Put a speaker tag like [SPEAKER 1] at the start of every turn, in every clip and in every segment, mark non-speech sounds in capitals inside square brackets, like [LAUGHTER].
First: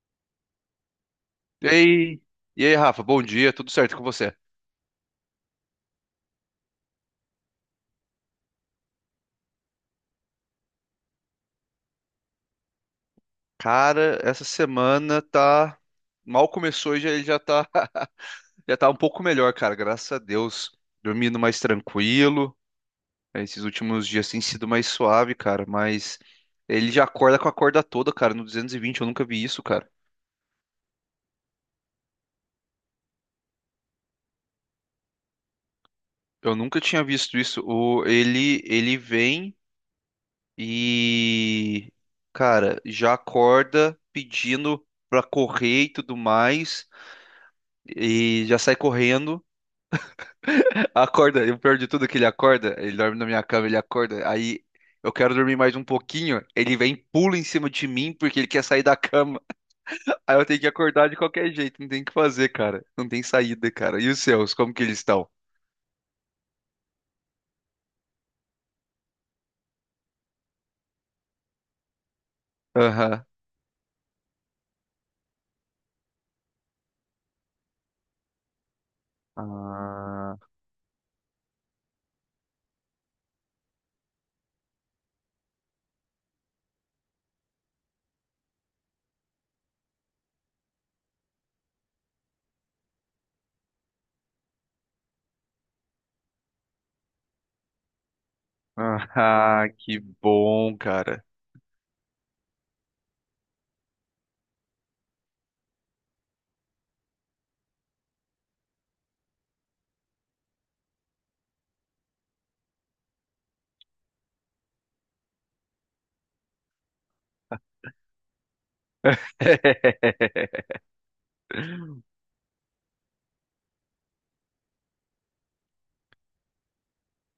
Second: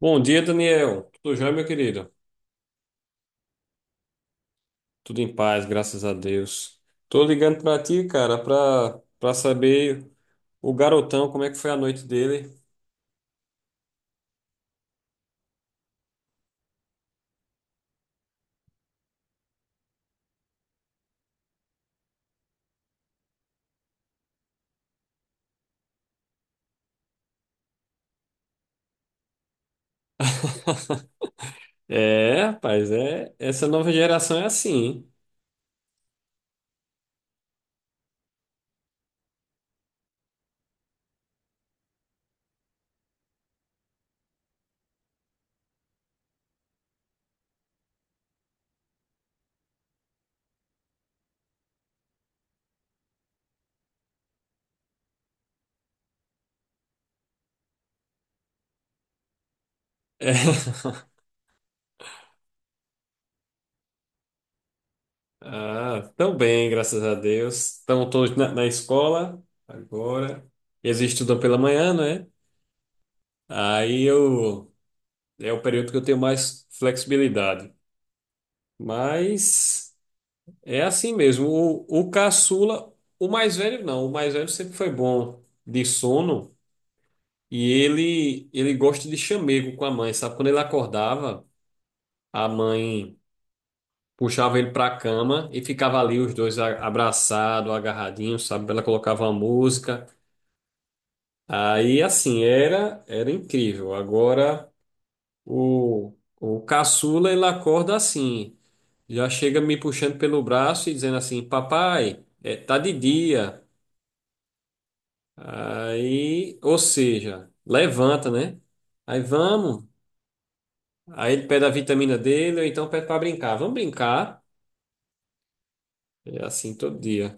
[SPEAKER 1] Bom dia, Daniel. Tudo jóia, meu
[SPEAKER 2] E
[SPEAKER 1] querido?
[SPEAKER 2] aí, e aí, Rafa, bom dia, tudo certo com você?
[SPEAKER 1] Tudo em paz, graças a Deus. Tô ligando pra ti, cara, pra saber o garotão, como é que foi a noite dele.
[SPEAKER 2] Cara, essa semana tá. Mal começou e ele já tá... [LAUGHS] já tá um pouco melhor, cara, graças a Deus. Dormindo mais tranquilo. Esses últimos dias tem sido mais suave, cara, mas ele já acorda com a corda toda, cara, no 220 eu nunca vi isso, cara.
[SPEAKER 1] É, rapaz, é, essa nova geração é assim, hein?
[SPEAKER 2] Eu nunca tinha visto isso. O... Ele... ele vem e. Cara, já acorda pedindo pra correr e tudo mais, e já sai correndo. Acorda, e o pior de tudo é que ele acorda, ele dorme na minha cama, ele acorda, aí eu quero dormir mais um pouquinho, ele vem, e pula em cima de mim porque ele quer sair da cama. [LAUGHS]
[SPEAKER 1] É.
[SPEAKER 2] Aí eu tenho que
[SPEAKER 1] [LAUGHS]
[SPEAKER 2] acordar de qualquer jeito, não tem o que fazer, cara. Não tem saída, cara. E os seus, como que eles estão?
[SPEAKER 1] Ah, tão bem, graças a Deus. Estão todos na escola agora. Eles estudam pela manhã, né?
[SPEAKER 2] Aham.
[SPEAKER 1] Aí eu, é o período que eu tenho mais flexibilidade. Mas.
[SPEAKER 2] Ah,
[SPEAKER 1] É assim mesmo. O caçula, o mais velho não, o mais velho sempre foi bom de sono e ele gosta de chamego com a mãe, sabe? Quando ele acordava, a mãe puxava ele para a cama e ficava ali os dois abraçados, agarradinhos, sabe? Ela colocava uma
[SPEAKER 2] ah, que
[SPEAKER 1] música.
[SPEAKER 2] bom, cara.
[SPEAKER 1] Aí assim, era incrível. Agora o o caçula ele acorda assim, já chega me puxando pelo braço e dizendo assim: "Papai, é, tá de dia." Aí, ou seja, levanta, né? Aí vamos.
[SPEAKER 2] [LAUGHS]
[SPEAKER 1] Aí ele pede a vitamina dele, ou então pede para brincar. Vamos brincar. É assim todo dia.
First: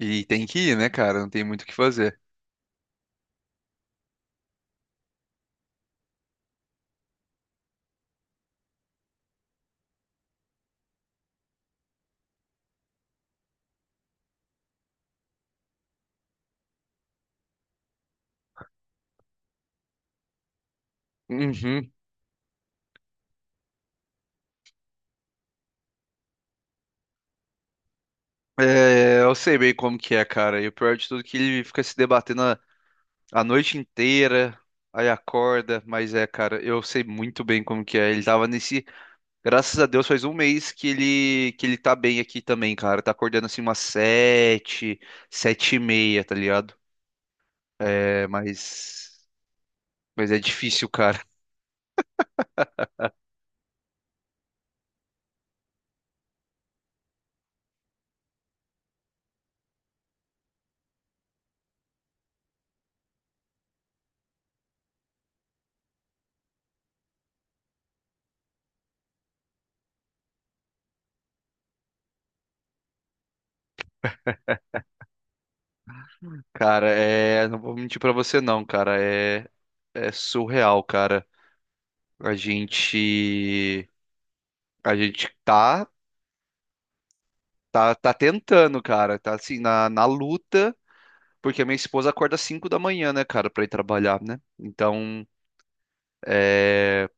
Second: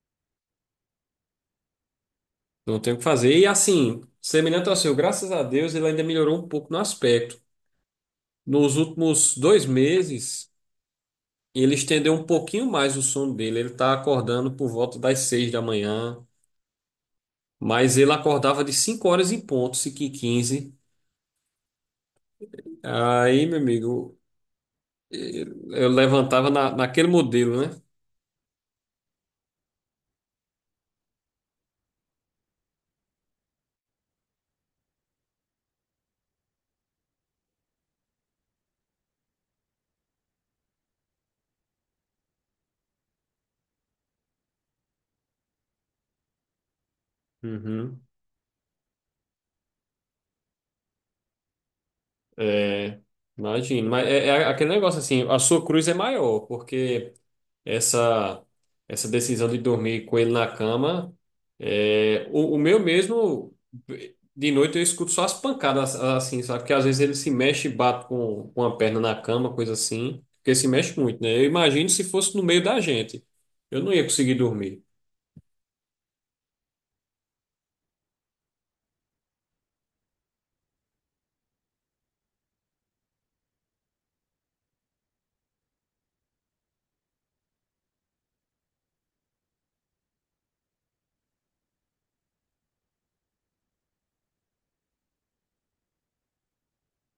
[SPEAKER 2] E tem que ir, né, cara? Não tem muito o que fazer.
[SPEAKER 1] Não tem o que fazer. E assim, semelhante ao seu, graças a Deus, ele ainda melhorou um pouco no aspecto. Nos últimos 2 meses, ele estendeu um pouquinho mais o sono dele. Ele tá acordando por volta das 6 da manhã. Mas ele acordava de 5 horas em ponto, 5 e 15.
[SPEAKER 2] Uhum.
[SPEAKER 1] Aí, meu amigo, eu levantava naquele modelo, né?
[SPEAKER 2] É, eu sei bem como que é, cara. E o pior de tudo é que ele fica se debatendo a noite inteira, aí acorda, mas é, cara, eu sei muito bem como que é. Graças a Deus, faz um mês que ele tá bem aqui também, cara. Tá acordando assim umas sete, sete e meia, tá ligado?
[SPEAKER 1] Uhum.
[SPEAKER 2] É, mas é difícil, cara. [LAUGHS]
[SPEAKER 1] É, imagino. Mas é aquele negócio assim, a sua cruz é maior, porque essa essa decisão de dormir com ele na cama, é, o meu mesmo, de noite eu escuto só as pancadas assim, sabe? Porque às vezes ele se mexe e bate com a perna na cama, coisa assim, porque se mexe muito, né? Eu imagino se fosse no meio da gente, eu não ia conseguir dormir.
[SPEAKER 2] Cara, é, não vou mentir pra você não, cara. É surreal, cara. A gente a gente tá tentando, cara. Tá assim na luta. Porque a minha esposa acorda às 5 da manhã, né, cara, pra ir trabalhar, né? Então, é,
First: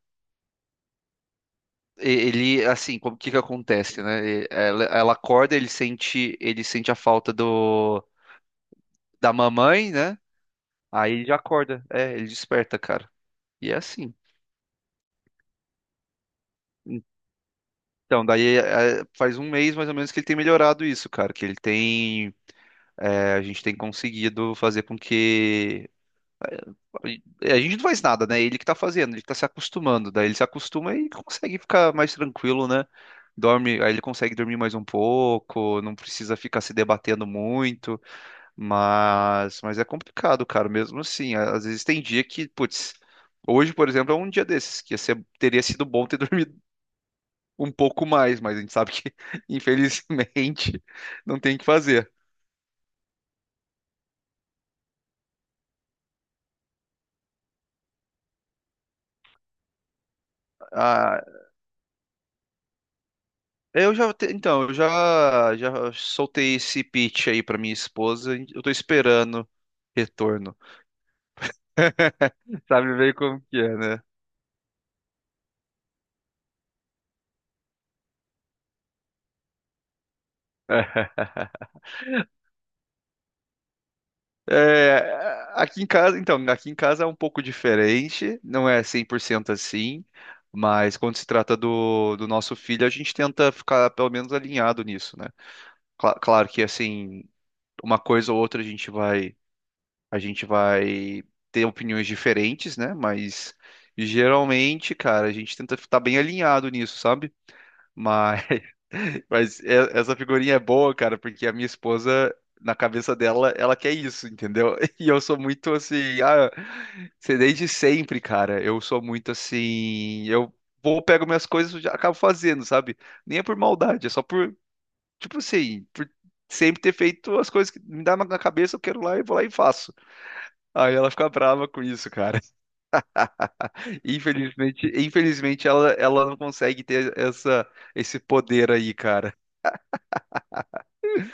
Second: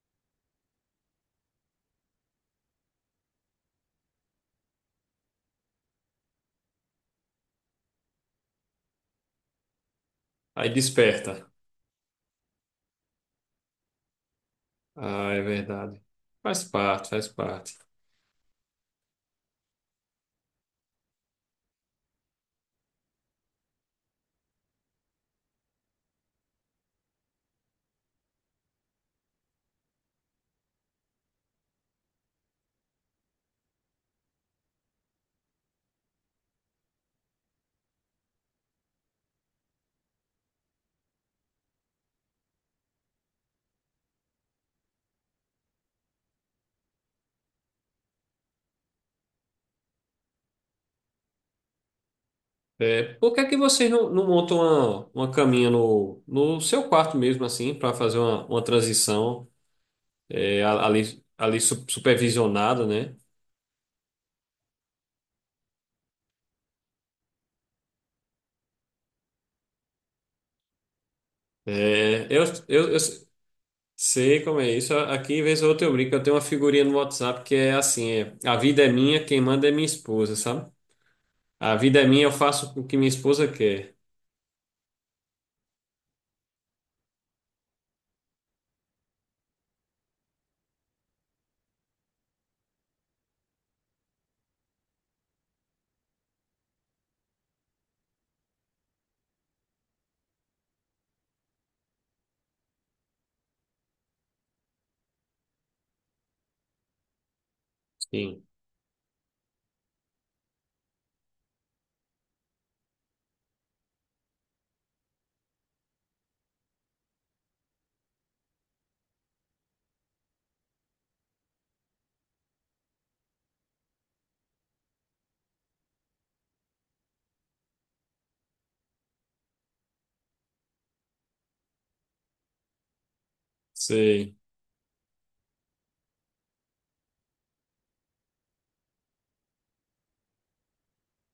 [SPEAKER 2] e- ele, assim, como o que que acontece, né? E- Ela acorda, ele sente a falta do da mamãe, né?
[SPEAKER 1] Aí
[SPEAKER 2] Aí ele já
[SPEAKER 1] desperta.
[SPEAKER 2] acorda, ele desperta, cara. E é assim.
[SPEAKER 1] Ah, é verdade. Faz parte, faz parte.
[SPEAKER 2] Então, faz um mês mais ou menos que ele tem melhorado isso, cara, que ele tem, é, a gente tem conseguido fazer com que É, a gente não faz nada, né? Ele que tá fazendo, ele que tá se acostumando. Daí ele se acostuma e consegue ficar mais tranquilo, né? Dorme, aí ele consegue dormir mais um pouco, não precisa ficar se debatendo muito, mas, é complicado, cara, mesmo assim. Às vezes tem dia que, putz, hoje, por exemplo, é um dia desses, que ia ser- teria sido bom ter [LAUGHS] dormido um pouco mais, mas a gente sabe que, [LAUGHS] infelizmente, não tem o que fazer.
[SPEAKER 1] É, por que é que vocês não montam uma caminha no seu quarto mesmo, assim, para fazer uma transição é, a- ali,
[SPEAKER 2] Ah,
[SPEAKER 1] ali supervisionada, né?
[SPEAKER 2] é, então, já soltei esse pitch aí pra minha esposa. Eu tô esperando retorno.
[SPEAKER 1] É, eu,
[SPEAKER 2] [LAUGHS]
[SPEAKER 1] eu,
[SPEAKER 2] Sabe
[SPEAKER 1] eu
[SPEAKER 2] bem como que é, né?
[SPEAKER 1] sei como é isso. Aqui, vez ou outra, eu brinco. Eu tenho uma figurinha no WhatsApp que é assim: é, a vida é minha, quem manda é minha esposa, sabe? A
[SPEAKER 2] [LAUGHS]
[SPEAKER 1] vida é minha, eu faço o que minha esposa quer.
[SPEAKER 2] É, aqui em casa é um pouco diferente, não é 100% assim, mas quando se trata do nosso filho, a gente tenta ficar pelo menos alinhado nisso, né? Cla- claro que, assim, uma coisa ou outra a gente vai ter opiniões diferentes, né? Mas geralmente, cara, a gente tenta estar bem alinhado nisso, sabe?
[SPEAKER 1] Sim,
[SPEAKER 2] Mas, [LAUGHS] mas é- essa figurinha é boa, cara, porque a minha esposa, na cabeça dela, ela quer isso, entendeu? [LAUGHS] E eu sou muito assim, ah, sei desde sempre, cara. Eu sou muito assim, eu vou, pego minhas coisas e já acabo fazendo, sabe? Nem é por maldade, é só por, tipo assim, por sempre ter feito as coisas que me dá na cabeça, eu quero lá e vou lá e faço. Aí ela fica brava com isso, cara.
[SPEAKER 1] sei.
[SPEAKER 2] Infelizmente, ela, ela não consegue ter essa, esse poder aí, cara.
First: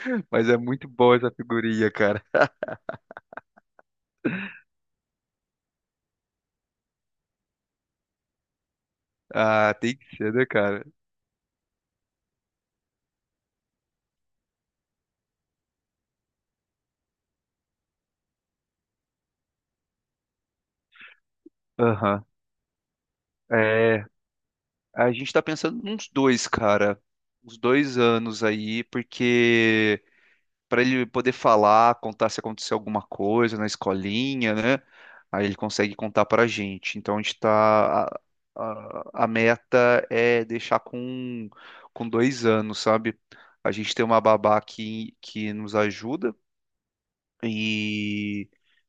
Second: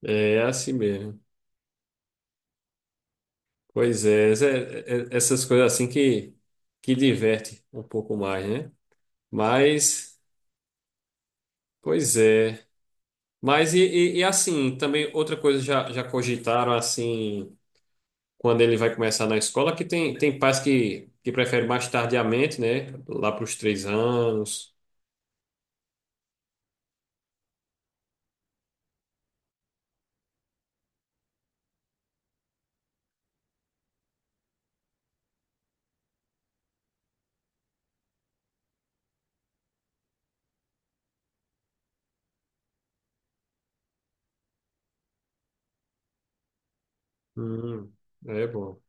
[SPEAKER 1] É
[SPEAKER 2] Mas é
[SPEAKER 1] assim
[SPEAKER 2] muito boa
[SPEAKER 1] mesmo.
[SPEAKER 2] essa figurinha, cara.
[SPEAKER 1] Pois é, essas coisas assim que diverte um pouco mais, né?
[SPEAKER 2] Ah, tem que
[SPEAKER 1] Mas,
[SPEAKER 2] ser, né, cara?
[SPEAKER 1] pois é. Mas e, e assim, também outra coisa já cogitaram assim, quando ele vai começar na escola, que tem pais que preferem mais
[SPEAKER 2] Aham.
[SPEAKER 1] tardiamente, né? Lá para os três
[SPEAKER 2] É,
[SPEAKER 1] anos.
[SPEAKER 2] a gente tá pensando uns dois, cara. Uns dois anos aí, porque para ele poder falar, contar se aconteceu alguma coisa na escolinha, né? Aí ele consegue contar para a gente. Então a gente tá. A meta é deixar com dois anos, sabe? A gente tem uma babá que nos ajuda.
[SPEAKER 1] Hum, É
[SPEAKER 2] E
[SPEAKER 1] bom.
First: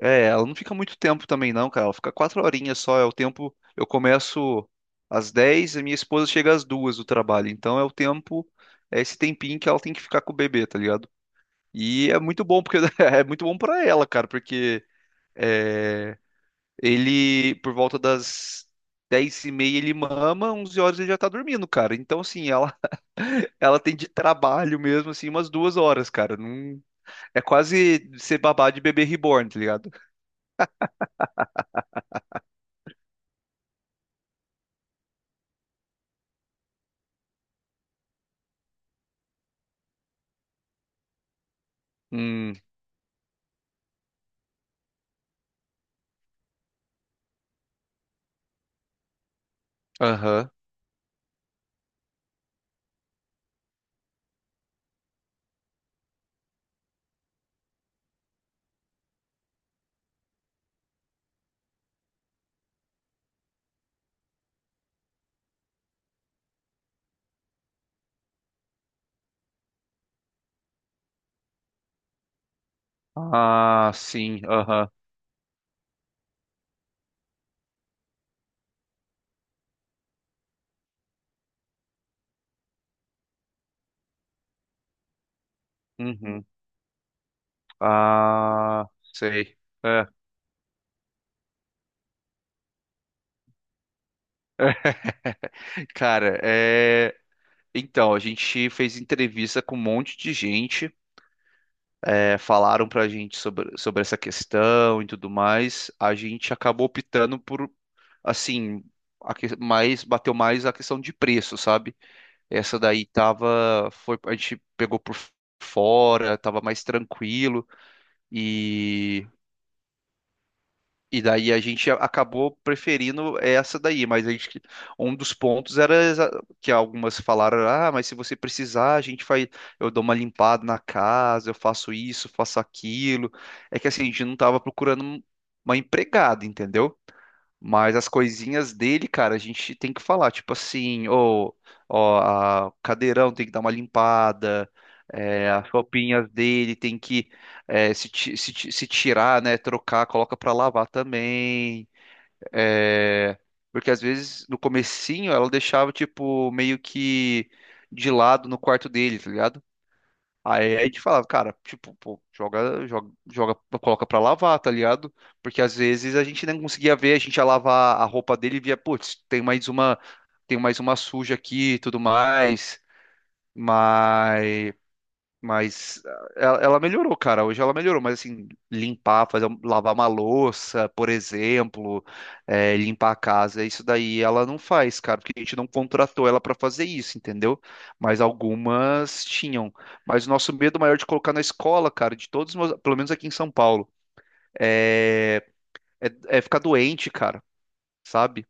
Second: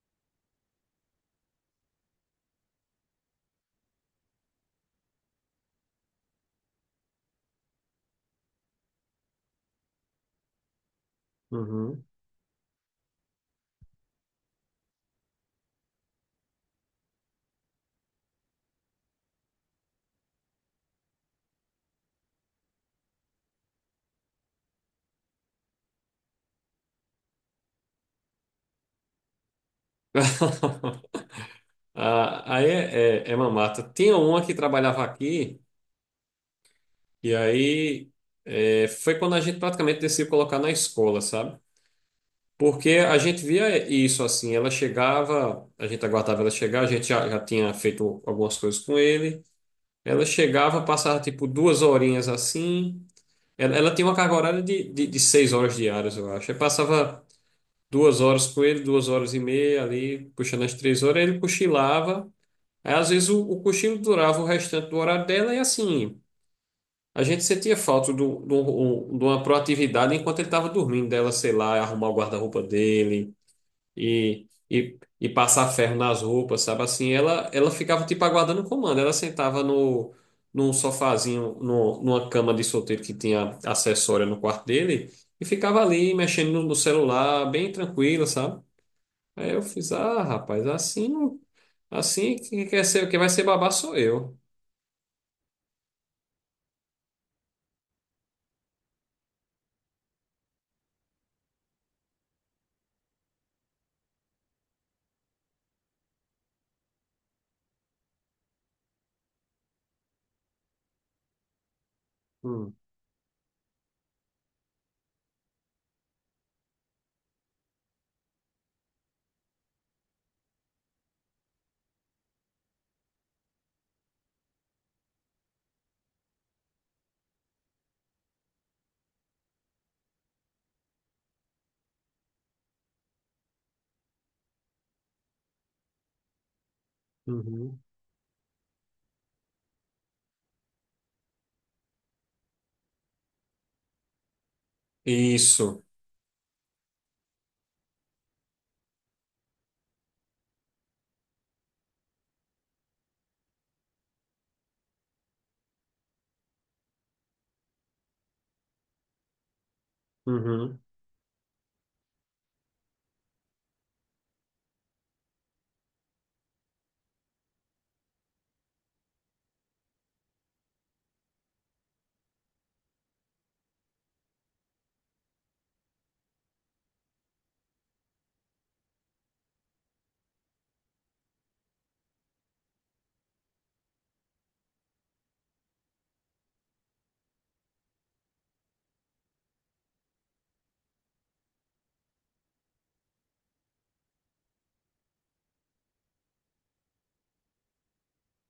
[SPEAKER 2] é, ela não fica muito tempo também, não, cara. Ela fica quatro horinhas só. É o tempo. Eu começo às 10 e minha esposa chega às duas do trabalho. Então é o tempo, é esse tempinho que ela tem que ficar com o bebê, tá ligado?
[SPEAKER 1] Uhum.
[SPEAKER 2] E é muito bom, porque [LAUGHS] é muito bom pra ela, cara, porque é, ele, por volta das 10 e meia, ele mama, 11 horas ele já tá dormindo, cara. Então, assim, ela, [LAUGHS] ela tem de trabalho mesmo, assim, umas duas horas, cara. Não, é quase ser babá de bebê reborn, tá ligado?
[SPEAKER 1] [LAUGHS] Ah, aí é mamata. Tinha uma que trabalhava aqui, e aí é, foi quando a gente praticamente decidiu colocar na escola, sabe?
[SPEAKER 2] Hum,
[SPEAKER 1] Porque a gente via isso assim, ela chegava, a gente aguardava ela chegar, a gente já tinha feito algumas coisas com ele. Ela
[SPEAKER 2] aham.
[SPEAKER 1] chegava, passava tipo 2 horinhas assim. Ela tinha uma carga horária de 6 horas diárias, eu acho. Aí passava 2 horas com ele, 2 horas e meia ali, puxando as 3 horas, aí ele cochilava. Aí às vezes o cochilo durava o restante do horário dela e assim, a gente sentia falta do de uma proatividade enquanto ele estava dormindo, dela, sei lá, arrumar o guarda-roupa dele
[SPEAKER 2] Ah, sim,
[SPEAKER 1] e,
[SPEAKER 2] aham.
[SPEAKER 1] e, e passar ferro nas roupas, sabe? Assim, ela ficava tipo aguardando o comando. Ela sentava num sofazinho, no, numa cama de solteiro que tinha acessória no quarto dele e ficava ali
[SPEAKER 2] Uhum.
[SPEAKER 1] mexendo no celular, bem tranquila, sabe?
[SPEAKER 2] Ah,
[SPEAKER 1] Aí
[SPEAKER 2] sei.
[SPEAKER 1] eu fiz,
[SPEAKER 2] É.
[SPEAKER 1] ah, rapaz, assim, assim que quer ser, que vai ser babá sou eu.
[SPEAKER 2] [LAUGHS] Cara, é... então, a gente fez entrevista com um monte de gente. É, falaram para a gente sobre essa questão e tudo mais, a gente acabou optando por, assim, a que- mais, bateu mais a questão de preço, sabe?
[SPEAKER 1] Hum,
[SPEAKER 2] Essa daí tava, foi, a gente pegou por fora, tava mais tranquilo e daí a gente a- acabou preferindo essa daí, mas a gente, um dos pontos era exa- que algumas falaram, ah, mas se você precisar, a gente faz, eu dou uma limpada na casa, eu faço isso, faço aquilo. É que assim, a gente não estava procurando um- uma empregada, entendeu?
[SPEAKER 1] uhum.
[SPEAKER 2] Mas as coisinhas dele, cara, a gente tem que falar, tipo assim, ô, ó, a- o cadeirão tem que dar uma limpada, é, as
[SPEAKER 1] Isso.
[SPEAKER 2] roupinhas dele tem que é, se tirar, né, trocar, coloca pra lavar também, é, porque às vezes no comecinho ela deixava, tipo, meio que de lado no quarto dele, tá ligado? Aí
[SPEAKER 1] Uhum.
[SPEAKER 2] a gente falava, cara, tipo, pô, joga, coloca pra lavar, tá ligado? Porque às vezes a gente não conseguia ver, a gente ia lavar a roupa dele e via, putz, tem mais uma suja aqui e tudo mais. Mas ah, ela melhorou, cara. Hoje ela melhorou, mas assim, limpar, fazer, um- lavar uma louça, por exemplo, eh, limpar a casa, isso daí ela não faz, cara, porque a gente não contratou ela pra fazer isso, entendeu? Mas algumas tinham. Mas o nosso medo maior de colocar na escola, cara, de todos, os meus- pelo menos aqui em São Paulo, é, é, é ficar doente, cara, sabe?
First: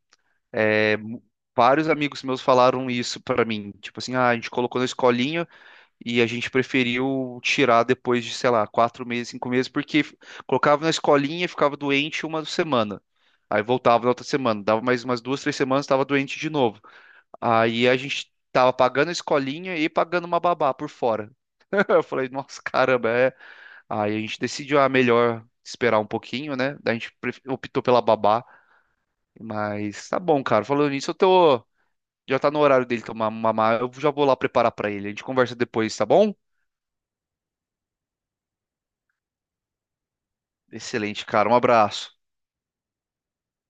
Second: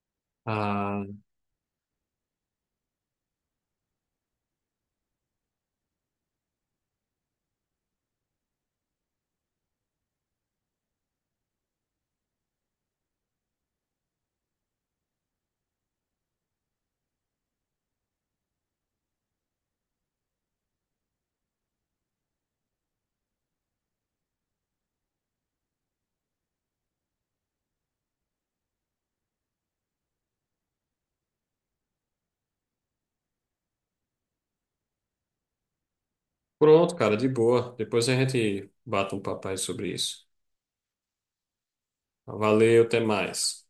[SPEAKER 2] É,
[SPEAKER 1] Ah,
[SPEAKER 2] mu- vários amigos meus falaram isso pra mim, tipo assim, ah, a gente colocou na escolinha. E a gente preferiu tirar depois de, sei lá, 4 meses, 5 meses, porque f- colocava na escolinha, ficava doente uma semana. Aí voltava na outra semana, dava mais umas duas, três semanas, estava doente de novo. Aí a gente tava pagando a escolinha e pagando uma babá por fora. [LAUGHS] Eu falei, nossa, caramba, é. Aí a gente decidiu, ah, melhor esperar um pouquinho, né? Daí a gente pref- optou pela babá, mas tá bom, cara. Falando nisso, eu tô. Já tá no horário dele tomar mamar, eu já vou lá preparar pra ele. A gente conversa depois, tá bom?
[SPEAKER 1] pronto, cara, de boa. Depois a gente bate um papai sobre isso.
[SPEAKER 2] Excelente, cara. Um abraço.
[SPEAKER 1] Valeu, até mais.